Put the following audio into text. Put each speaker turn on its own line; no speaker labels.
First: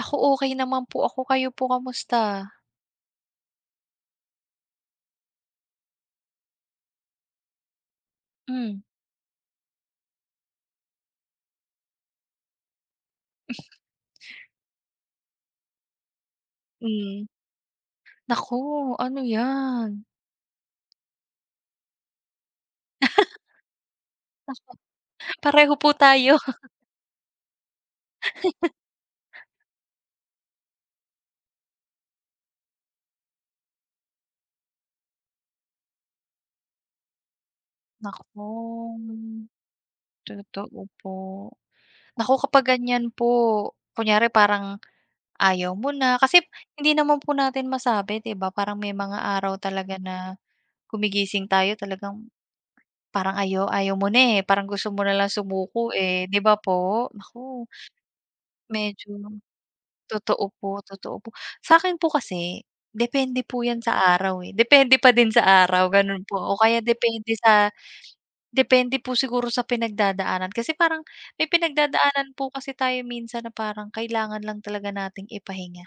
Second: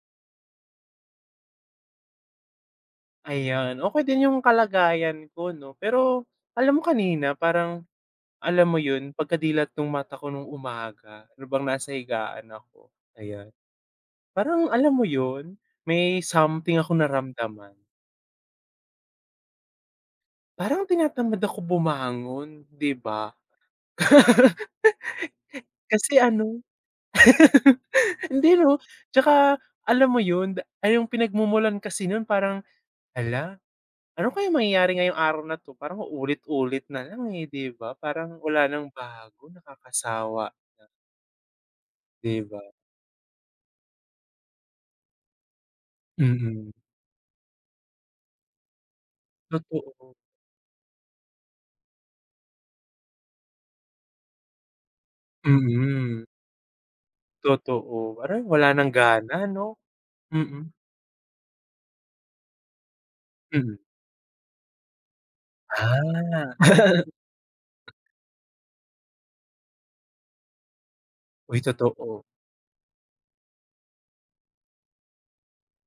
Ako, okey naman po ako, kayo po kumusta?
Ayan, okey din yung kalagayan ko 'no. Pero alam mo kanina parang, alam
Mm.
mo yun pagkadilat nung mata ko nung umaga, habang nasa higaan ako, ayan. Parang, alam mo yun, may something akong
Hmm,
naramdaman.
naku, ano yan?
Parang tinatamad ako bumangon, 'di ba.
Tas eh Pareho po
Kasi
tayo.
ano hindi 'no. Tsaka alam mo yun, ah, yung pinagmumulan kasi nun parang, "Hala, ano kaya mangyayari ngayong araw na 'to?" Parang ulit-ulit na lang, eh, 'di ba, parang
Naku,
wala nang
hmm,
bago nakakasawa na.
totoo po. Naku,
'Di ba?
kapag ganyan po, kunyari parang ayaw mo na, kasi
Mm.
hindi naman po natin masabi, 'di ba? Parang may mga araw talaga
Totoo.
na gumigising tayo, talagang, parang ayaw ayaw mo na, eh, parang gusto mo na lang sumuko,
Mm.
eh, 'di ba po? Naku,
Totoo, parang wala ng
medyo
gana 'no,
totoo
mm.
po, totoo po. Sa'kin po kasi, depende po
Mhm.
yan sa araw, eh. Depende pa din sa araw ganun po ako,
Ah.
kaya depende sa depende po siguro sa pinagdadaanan. Kasi parang may
Uy, totoo.
pinagdadaanan po kasi tayo minsan na parang kailangan lang talaga nating ipahinga.